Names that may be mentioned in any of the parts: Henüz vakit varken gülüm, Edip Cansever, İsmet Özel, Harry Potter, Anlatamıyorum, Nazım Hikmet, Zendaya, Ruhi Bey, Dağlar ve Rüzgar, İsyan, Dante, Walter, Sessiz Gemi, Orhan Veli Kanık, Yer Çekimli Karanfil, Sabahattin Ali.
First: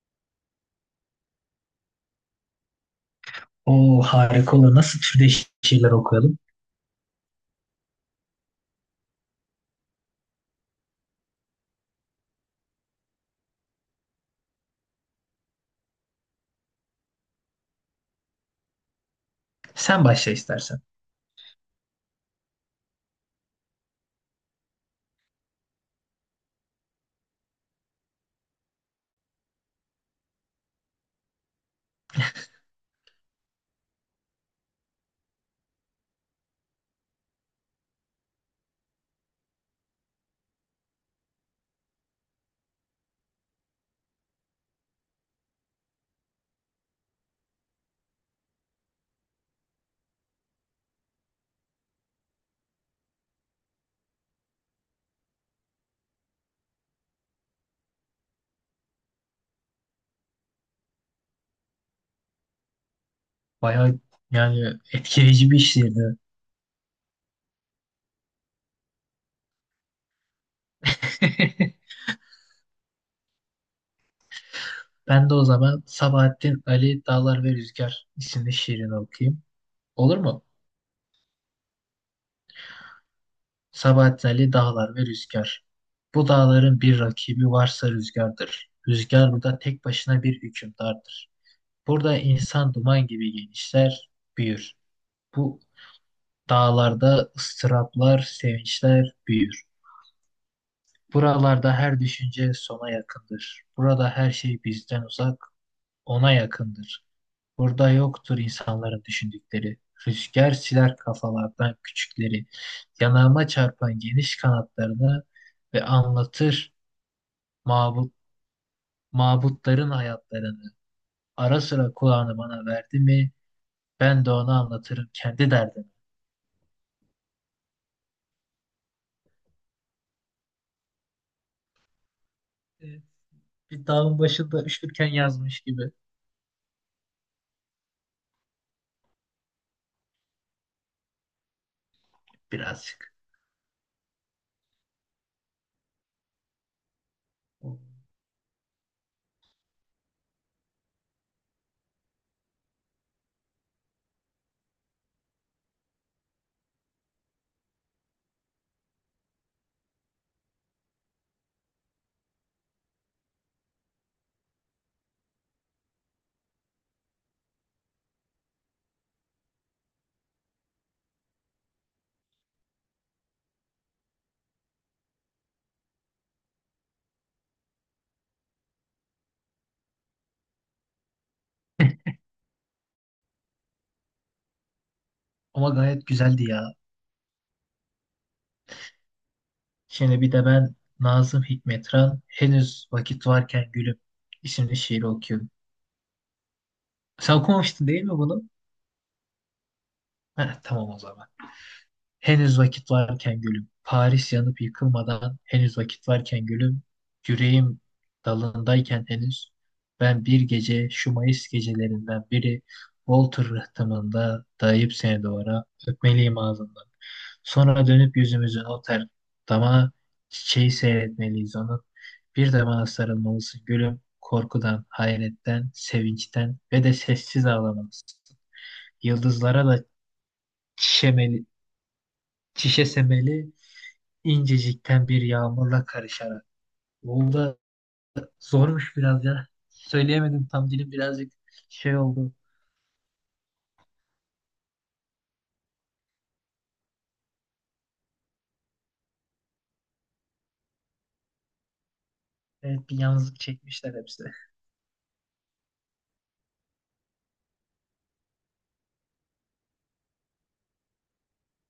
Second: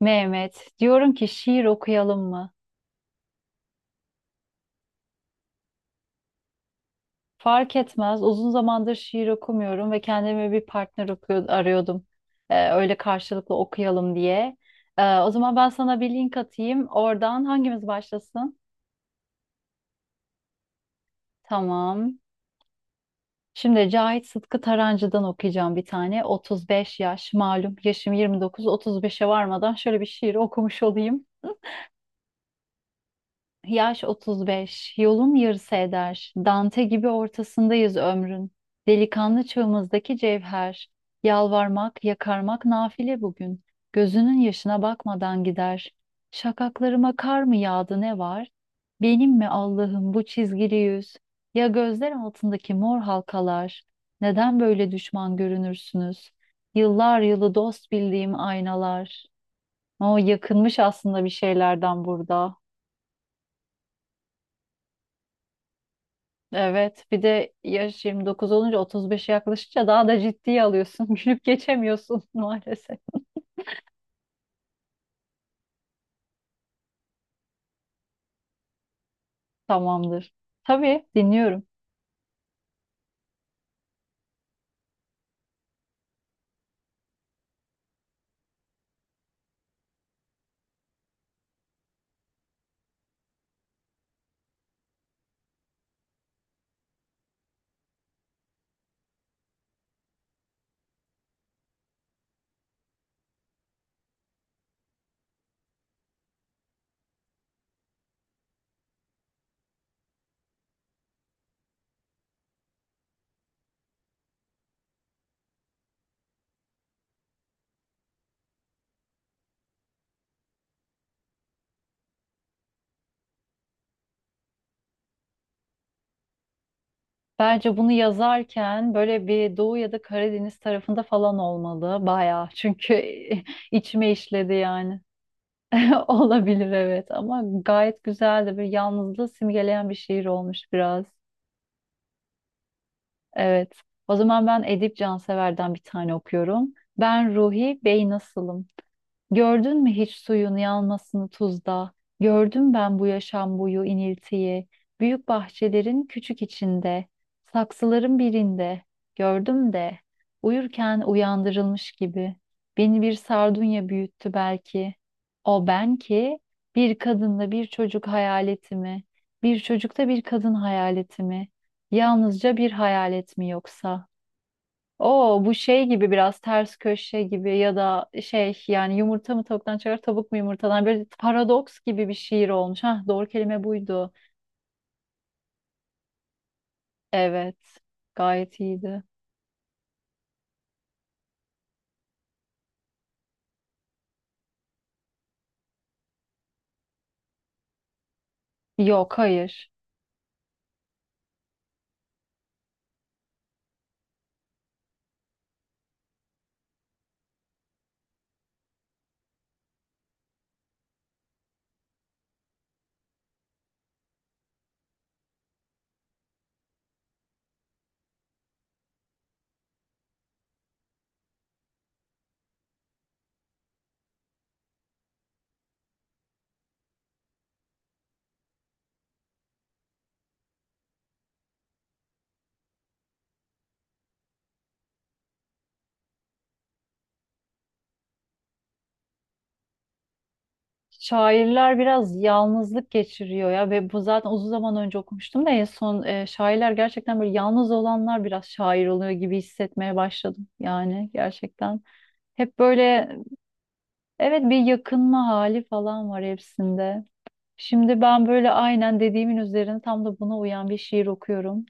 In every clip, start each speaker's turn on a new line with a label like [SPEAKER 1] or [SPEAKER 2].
[SPEAKER 1] Mehmet, diyorum ki şiir okuyalım mı?
[SPEAKER 2] O harika olur. Nasıl türde şeyler okuyalım?
[SPEAKER 1] Fark etmez. Uzun zamandır şiir okumuyorum ve kendime bir partner okuyor, arıyordum. Öyle karşılıklı okuyalım diye. O zaman ben sana bir link atayım. Oradan hangimiz başlasın?
[SPEAKER 2] Sen başla istersen.
[SPEAKER 1] Tamam. Şimdi Cahit Sıtkı Tarancı'dan okuyacağım bir tane. 35 yaş malum yaşım 29, 35'e varmadan şöyle bir şiir okumuş olayım. Yaş 35, yolun yarısı eder. Dante gibi ortasındayız ömrün. Delikanlı çığımızdaki cevher. Yalvarmak, yakarmak nafile bugün. Gözünün yaşına bakmadan gider. Şakaklarıma kar mı yağdı ne var? Benim mi Allah'ım bu çizgili yüz? Ya gözler altındaki mor halkalar? Neden böyle düşman görünürsünüz? Yıllar yılı dost bildiğim aynalar. O yakınmış aslında bir şeylerden burada.
[SPEAKER 2] Bayağı yani etkileyici bir şiirdi.
[SPEAKER 1] Evet, bir de yaş 29 olunca 35'e yaklaşınca daha da ciddiye alıyorsun. Gülüp geçemiyorsun maalesef.
[SPEAKER 2] Ben de o zaman Sabahattin Ali Dağlar ve Rüzgar isimli şiirini okuyayım. Olur
[SPEAKER 1] Tamamdır.
[SPEAKER 2] mu?
[SPEAKER 1] Tabii dinliyorum.
[SPEAKER 2] Sabahattin Ali Dağlar ve Rüzgar. Bu dağların bir rakibi varsa rüzgardır. Rüzgar burada tek başına bir hükümdardır. Burada insan duman gibi genişler, büyür. Bu dağlarda ıstıraplar, sevinçler büyür. Buralarda her düşünce sona yakındır. Burada her şey bizden uzak, ona yakındır. Burada yoktur insanların düşündükleri. Rüzgar siler kafalardan küçükleri. Yanağıma çarpan geniş kanatlarını ve anlatır mabut, mabutların hayatlarını. Ara sıra kulağını bana verdi mi, ben de ona anlatırım kendi derdimi.
[SPEAKER 1] Bence bunu yazarken böyle bir Doğu ya da Karadeniz tarafında falan olmalı. Bayağı çünkü
[SPEAKER 2] Evet, bir
[SPEAKER 1] içime
[SPEAKER 2] dağın
[SPEAKER 1] işledi
[SPEAKER 2] başında
[SPEAKER 1] yani.
[SPEAKER 2] üşürken yazmış gibi
[SPEAKER 1] Olabilir evet, ama gayet güzel de bir yalnızlığı simgeleyen bir şiir olmuş biraz.
[SPEAKER 2] birazcık.
[SPEAKER 1] Evet. O zaman ben Edip Cansever'den bir tane okuyorum. Ben Ruhi Bey nasılım? Gördün mü hiç suyun yanmasını tuzda? Gördüm ben bu yaşam boyu iniltiyi. Büyük bahçelerin küçük içinde, saksıların birinde. Gördüm de uyurken uyandırılmış gibi. Beni bir sardunya büyüttü belki. O ben ki bir kadınla bir çocuk hayaleti mi? Bir çocukta bir kadın hayaleti mi? Yalnızca bir hayalet mi yoksa? O bu şey gibi biraz ters köşe gibi ya da şey yani yumurta mı tavuktan çıkar tavuk mu yumurtadan böyle paradoks gibi bir şiir olmuş. Hah doğru kelime buydu.
[SPEAKER 2] Ama gayet güzeldi ya.
[SPEAKER 1] Evet gayet iyiydi.
[SPEAKER 2] Şimdi bir de ben Nazım Hikmetran henüz vakit varken gülüm isimli şiiri okuyorum. Sen okumamıştın değil mi bunu?
[SPEAKER 1] Yok hayır.
[SPEAKER 2] Heh, tamam o zaman. Henüz vakit varken gülüm, Paris yanıp yıkılmadan henüz vakit varken gülüm, yüreğim dalındayken henüz, ben bir gece şu Mayıs gecelerinden biri Walter rıhtımında dayayıp seni duvara öpmeliyim ağzından. Sonra dönüp yüzümüzün o ter dama çiçeği seyretmeliyiz onun. Bir de bana sarılmalısın gülüm, korkudan, hayretten, sevinçten ve de sessiz ağlamalısın. Yıldızlara da çişemeli, çişesemeli incecikten bir yağmurla karışarak. Bu da zormuş biraz ya. Söyleyemedim tam dilim birazcık
[SPEAKER 1] Şairler
[SPEAKER 2] şey
[SPEAKER 1] biraz
[SPEAKER 2] oldu.
[SPEAKER 1] yalnızlık geçiriyor ya ve bu zaten uzun zaman önce okumuştum da en son şairler gerçekten böyle yalnız olanlar biraz şair oluyor gibi hissetmeye başladım yani gerçekten. Hep
[SPEAKER 2] Evet bir
[SPEAKER 1] böyle
[SPEAKER 2] yalnızlık çekmişler hepsi.
[SPEAKER 1] evet, bir yakınma hali falan var hepsinde. Şimdi ben böyle aynen dediğimin üzerine tam da buna uyan bir şiir okuyorum.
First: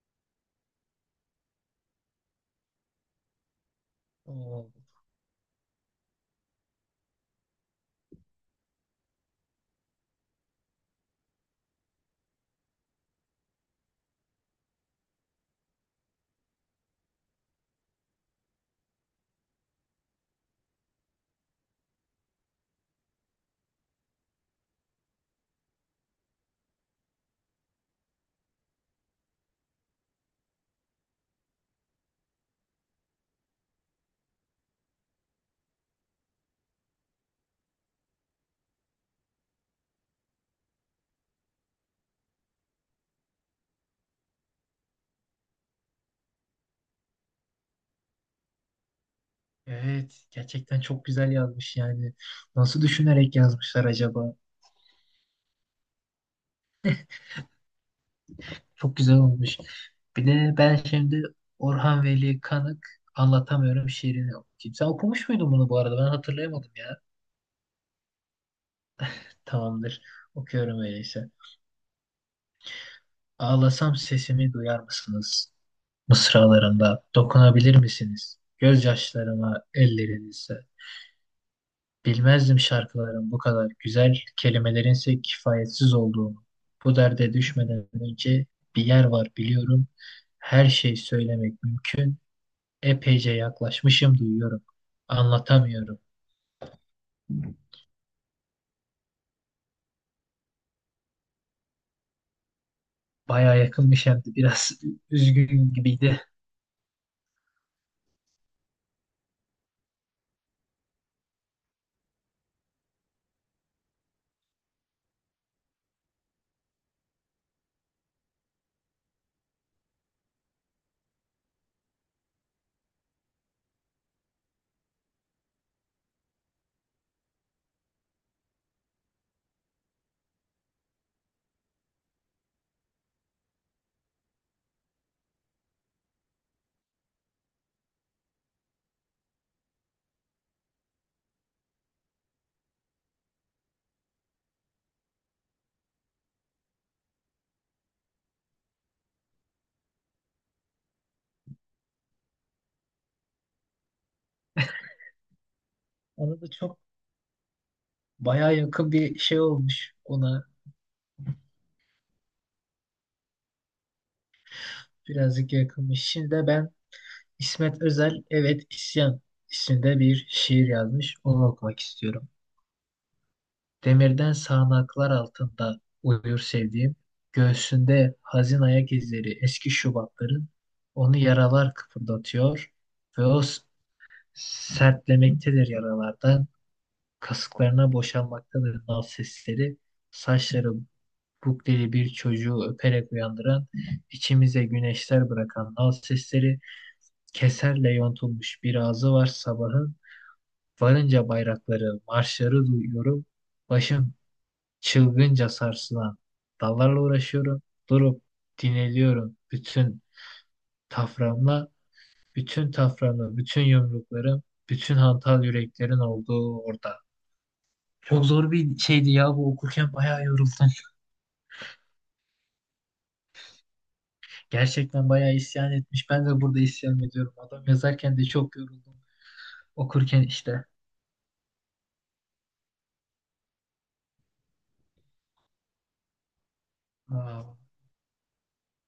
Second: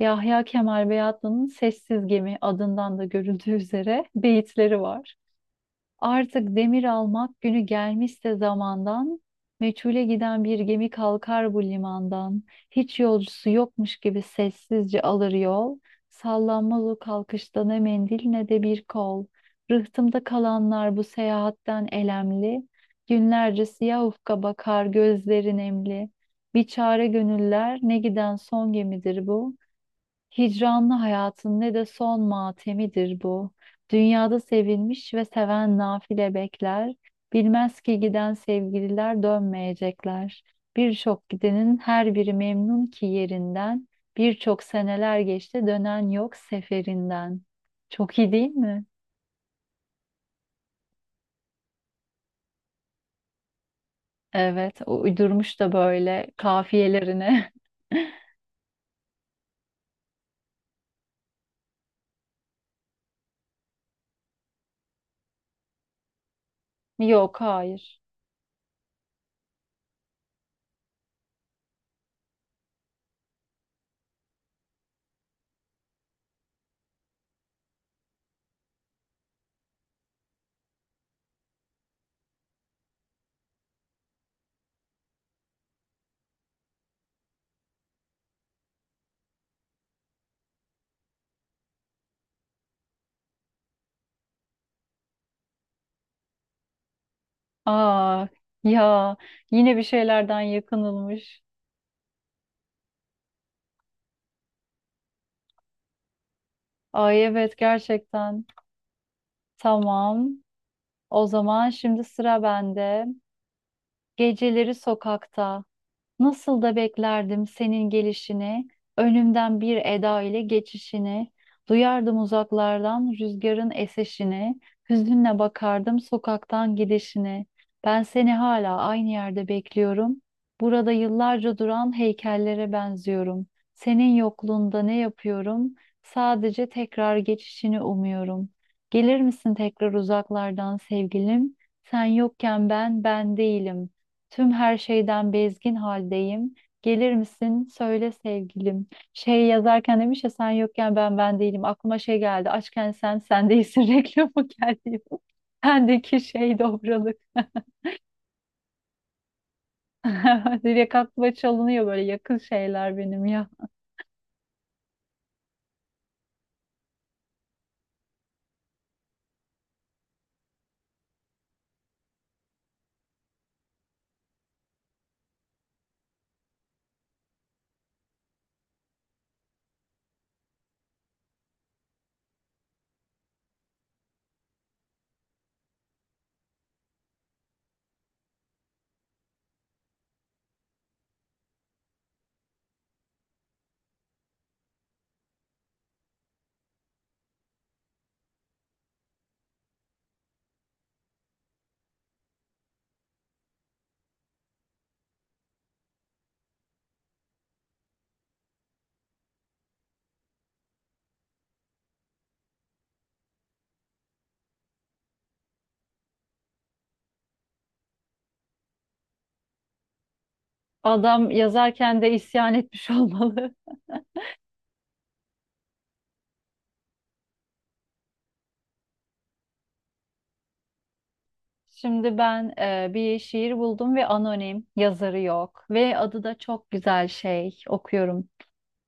[SPEAKER 1] Yahya Kemal Beyatlı'nın Sessiz Gemi adından da görüldüğü üzere
[SPEAKER 2] Oo,
[SPEAKER 1] beyitleri var. Artık demir almak günü gelmişse zamandan, meçhule giden bir gemi kalkar bu limandan. Hiç yolcusu yokmuş gibi sessizce alır yol. Sallanmaz o kalkışta ne mendil ne de bir kol. Rıhtımda kalanlar bu seyahatten elemli. Günlerce siyah ufka bakar gözleri nemli. Bir çare gönüller ne giden son gemidir bu. Hicranlı hayatın ne de son matemidir bu. Dünyada sevilmiş ve seven nafile bekler. Bilmez ki giden sevgililer dönmeyecekler. Birçok gidenin her biri memnun ki yerinden. Birçok seneler geçti dönen yok seferinden. Çok iyi değil mi?
[SPEAKER 2] evet gerçekten çok güzel yazmış yani. Nasıl düşünerek yazmışlar acaba?
[SPEAKER 1] Evet, o uydurmuş da böyle kafiyelerine.
[SPEAKER 2] Çok güzel olmuş. Bir de ben şimdi Orhan Veli Kanık anlatamıyorum şiirini okuyayım. Sen okumuş muydun bunu bu arada? Ben hatırlayamadım ya.
[SPEAKER 1] Yok, hayır.
[SPEAKER 2] Tamamdır. Okuyorum öyleyse. Ağlasam sesimi duyar mısınız mısralarında dokunabilir misiniz? Gözyaşlarıma ellerinizle. Bilmezdim şarkıların bu kadar güzel, kelimelerinse kifayetsiz olduğunu. Bu derde düşmeden önce bir yer var biliyorum. Her şey söylemek mümkün. Epeyce yaklaşmışım duyuyorum. Anlatamıyorum.
[SPEAKER 1] Aa ya, yine bir şeylerden yakınılmış.
[SPEAKER 2] Baya yakınmış hem de biraz üzgün gibiydi.
[SPEAKER 1] Ay evet gerçekten. Tamam. O zaman şimdi sıra bende. Geceleri sokakta. Nasıl da beklerdim senin gelişini, önümden bir eda ile geçişini, duyardım uzaklardan rüzgarın eseşini, hüzünle bakardım sokaktan gidişini. Ben seni hala aynı yerde bekliyorum. Burada yıllarca duran heykellere benziyorum. Senin yokluğunda ne yapıyorum? Sadece tekrar geçişini umuyorum. Gelir misin tekrar uzaklardan sevgilim? Sen yokken ben değilim. Tüm her şeyden bezgin haldeyim. Gelir misin? Söyle sevgilim. Şey yazarken demiş ya sen yokken ben ben değilim. Aklıma şey geldi. Açken sen sen değilsin reklamı geldi. Bendeki
[SPEAKER 2] Ona da
[SPEAKER 1] şey
[SPEAKER 2] çok
[SPEAKER 1] dobralık.
[SPEAKER 2] baya yakın bir şey olmuş ona.
[SPEAKER 1] Direkt aklıma çalınıyor böyle yakın şeyler benim ya.
[SPEAKER 2] Birazcık yakınmış. Şimdi de ben İsmet Özel, evet İsyan isimde bir şiir yazmış. Onu okumak istiyorum. Demirden sağanaklar altında uyur sevdiğim, göğsünde hazin ayak izleri eski Şubatların, onu yaralar kıpırdatıyor ve sertlemektedir yaralardan, kasıklarına boşalmaktadır nal sesleri, saçları Buk diye bir çocuğu öperek uyandıran, içimize güneşler bırakan nal sesleri, keserle yontulmuş bir ağzı var sabahın, varınca bayrakları, marşları duyuyorum, başım çılgınca sarsılan dallarla uğraşıyorum, durup dinleniyorum bütün taframla, bütün taframla, bütün yumruklarım, bütün hantal yüreklerin olduğu orada. Çok zor bir şeydi ya bu okurken bayağı yoruldum.
[SPEAKER 1] Adam yazarken de isyan etmiş olmalı.
[SPEAKER 2] Gerçekten bayağı isyan etmiş. Ben de burada isyan ediyorum. Adam yazarken de çok yoruldum. Okurken işte.
[SPEAKER 1] Şimdi ben bir şiir buldum ve anonim yazarı yok ve adı da çok güzel
[SPEAKER 2] Aa,
[SPEAKER 1] şey okuyorum.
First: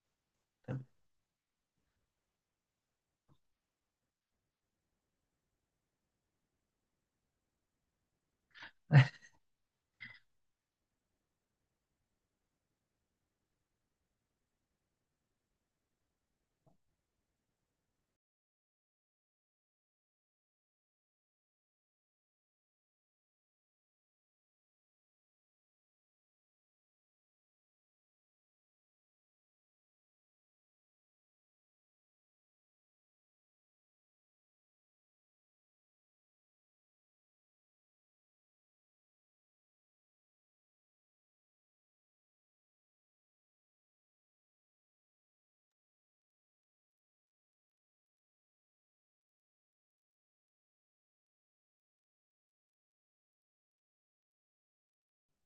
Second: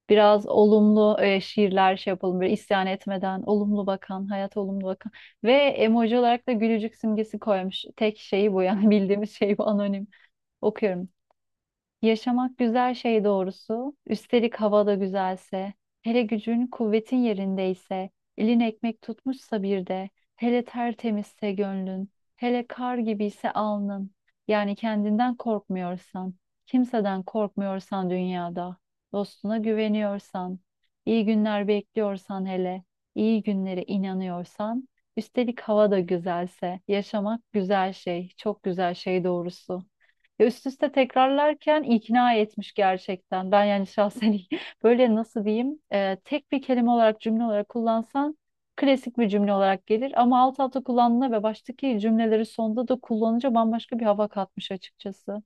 [SPEAKER 1] Biraz olumlu şiirler şey yapalım böyle isyan etmeden olumlu bakan hayat olumlu bakan ve emoji olarak da gülücük simgesi koymuş. Tek şeyi bu yani bildiğimiz şey bu anonim. Okuyorum. Yaşamak güzel şey doğrusu. Üstelik hava da güzelse, hele gücün kuvvetin yerindeyse, elin ekmek tutmuşsa bir de, hele tertemizse gönlün, hele kar gibiyse alnın. Yani kendinden korkmuyorsan, kimseden korkmuyorsan dünyada, dostuna güveniyorsan, iyi günler bekliyorsan hele, iyi günlere inanıyorsan, üstelik hava da güzelse, yaşamak güzel şey, çok güzel şey doğrusu. Ya üst üste tekrarlarken ikna etmiş gerçekten. Ben yani şahsen böyle nasıl diyeyim tek bir kelime olarak cümle olarak kullansan klasik bir cümle olarak gelir. Ama alt alta kullandığında ve baştaki cümleleri sonda da kullanınca bambaşka bir hava katmış açıkçası.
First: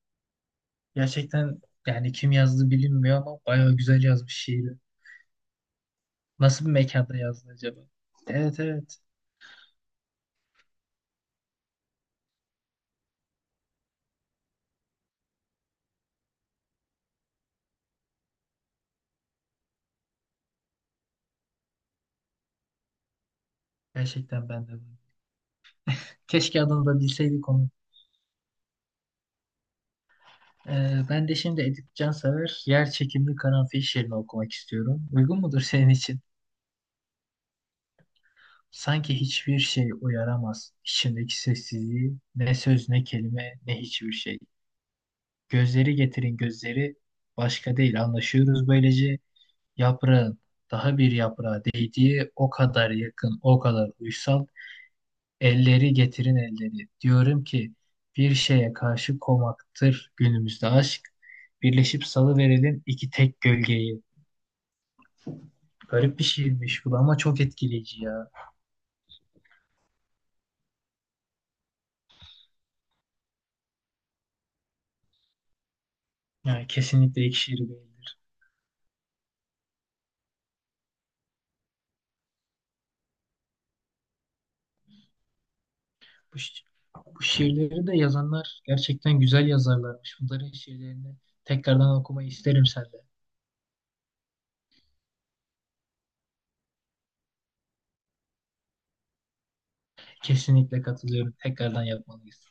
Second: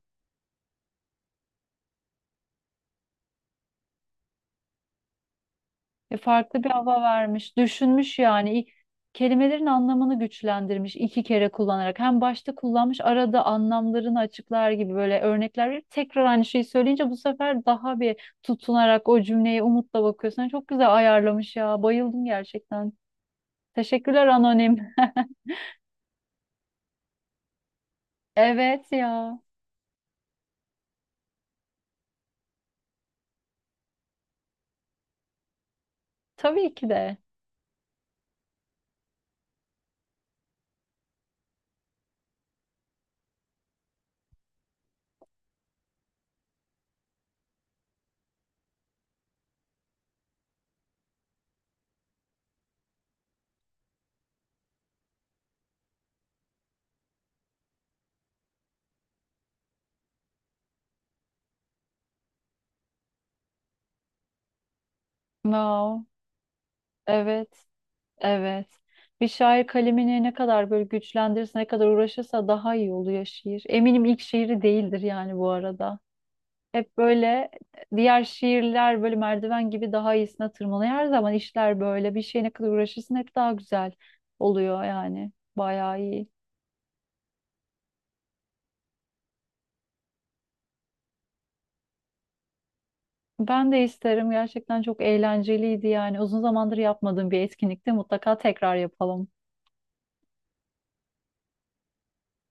[SPEAKER 2] gerçekten yani kim yazdı bilinmiyor ama bayağı güzel yazmış şiiri.
[SPEAKER 1] Farklı
[SPEAKER 2] Nasıl
[SPEAKER 1] bir
[SPEAKER 2] bir
[SPEAKER 1] hava
[SPEAKER 2] mekanda yazdı
[SPEAKER 1] vermiş,
[SPEAKER 2] acaba?
[SPEAKER 1] düşünmüş yani.
[SPEAKER 2] Evet, evet.
[SPEAKER 1] Kelimelerin anlamını güçlendirmiş iki kere kullanarak. Hem başta kullanmış, arada anlamlarını açıklar gibi böyle örnekler verip tekrar aynı şeyi söyleyince bu sefer daha bir tutunarak o cümleye umutla bakıyorsun. Yani çok güzel ayarlamış ya. Bayıldım gerçekten. Teşekkürler
[SPEAKER 2] Gerçekten ben de.
[SPEAKER 1] anonim.
[SPEAKER 2] Keşke adını da bilseydik onu.
[SPEAKER 1] Evet ya.
[SPEAKER 2] Ben de şimdi Edip Cansever Yer Çekimli Karanfil şiirini okumak istiyorum. Uygun mudur senin için?
[SPEAKER 1] Tabii ki de.
[SPEAKER 2] Sanki hiçbir şey uyaramaz. İçimdeki sessizliği, ne söz ne kelime ne hiçbir şey. Gözleri getirin gözleri başka değil anlaşıyoruz böylece. Yaprağın daha bir yaprağa değdiği o kadar yakın o kadar uysal. Elleri getirin elleri. Diyorum ki bir şeye karşı komaktır günümüzde aşk. Birleşip salıverelim iki tek gölgeyi.
[SPEAKER 1] Wow.
[SPEAKER 2] Garip bir şiirmiş bu da ama çok
[SPEAKER 1] Evet.
[SPEAKER 2] etkileyici ya.
[SPEAKER 1] Evet. Bir şair kalemini ne kadar böyle güçlendirirse, ne kadar uğraşırsa daha iyi oluyor şiir. Eminim ilk şiiri değildir yani bu arada.
[SPEAKER 2] Yani
[SPEAKER 1] Hep
[SPEAKER 2] kesinlikle ilk
[SPEAKER 1] böyle
[SPEAKER 2] şiir değildir.
[SPEAKER 1] diğer şiirler böyle merdiven gibi daha iyisine tırmanıyor. Her zaman işler böyle bir şeye ne kadar uğraşırsın hep daha güzel oluyor yani. Bayağı iyi.
[SPEAKER 2] Bu, şi- Bu şiirleri de yazanlar gerçekten güzel yazarlarmış. Bunların şiirlerini tekrardan okumayı isterim senden.
[SPEAKER 1] Ben de isterim. Gerçekten çok eğlenceliydi yani. Uzun zamandır yapmadığım bir etkinlikte mutlaka tekrar yapalım.
[SPEAKER 2] Kesinlikle katılıyorum. Tekrardan yapmalıyız.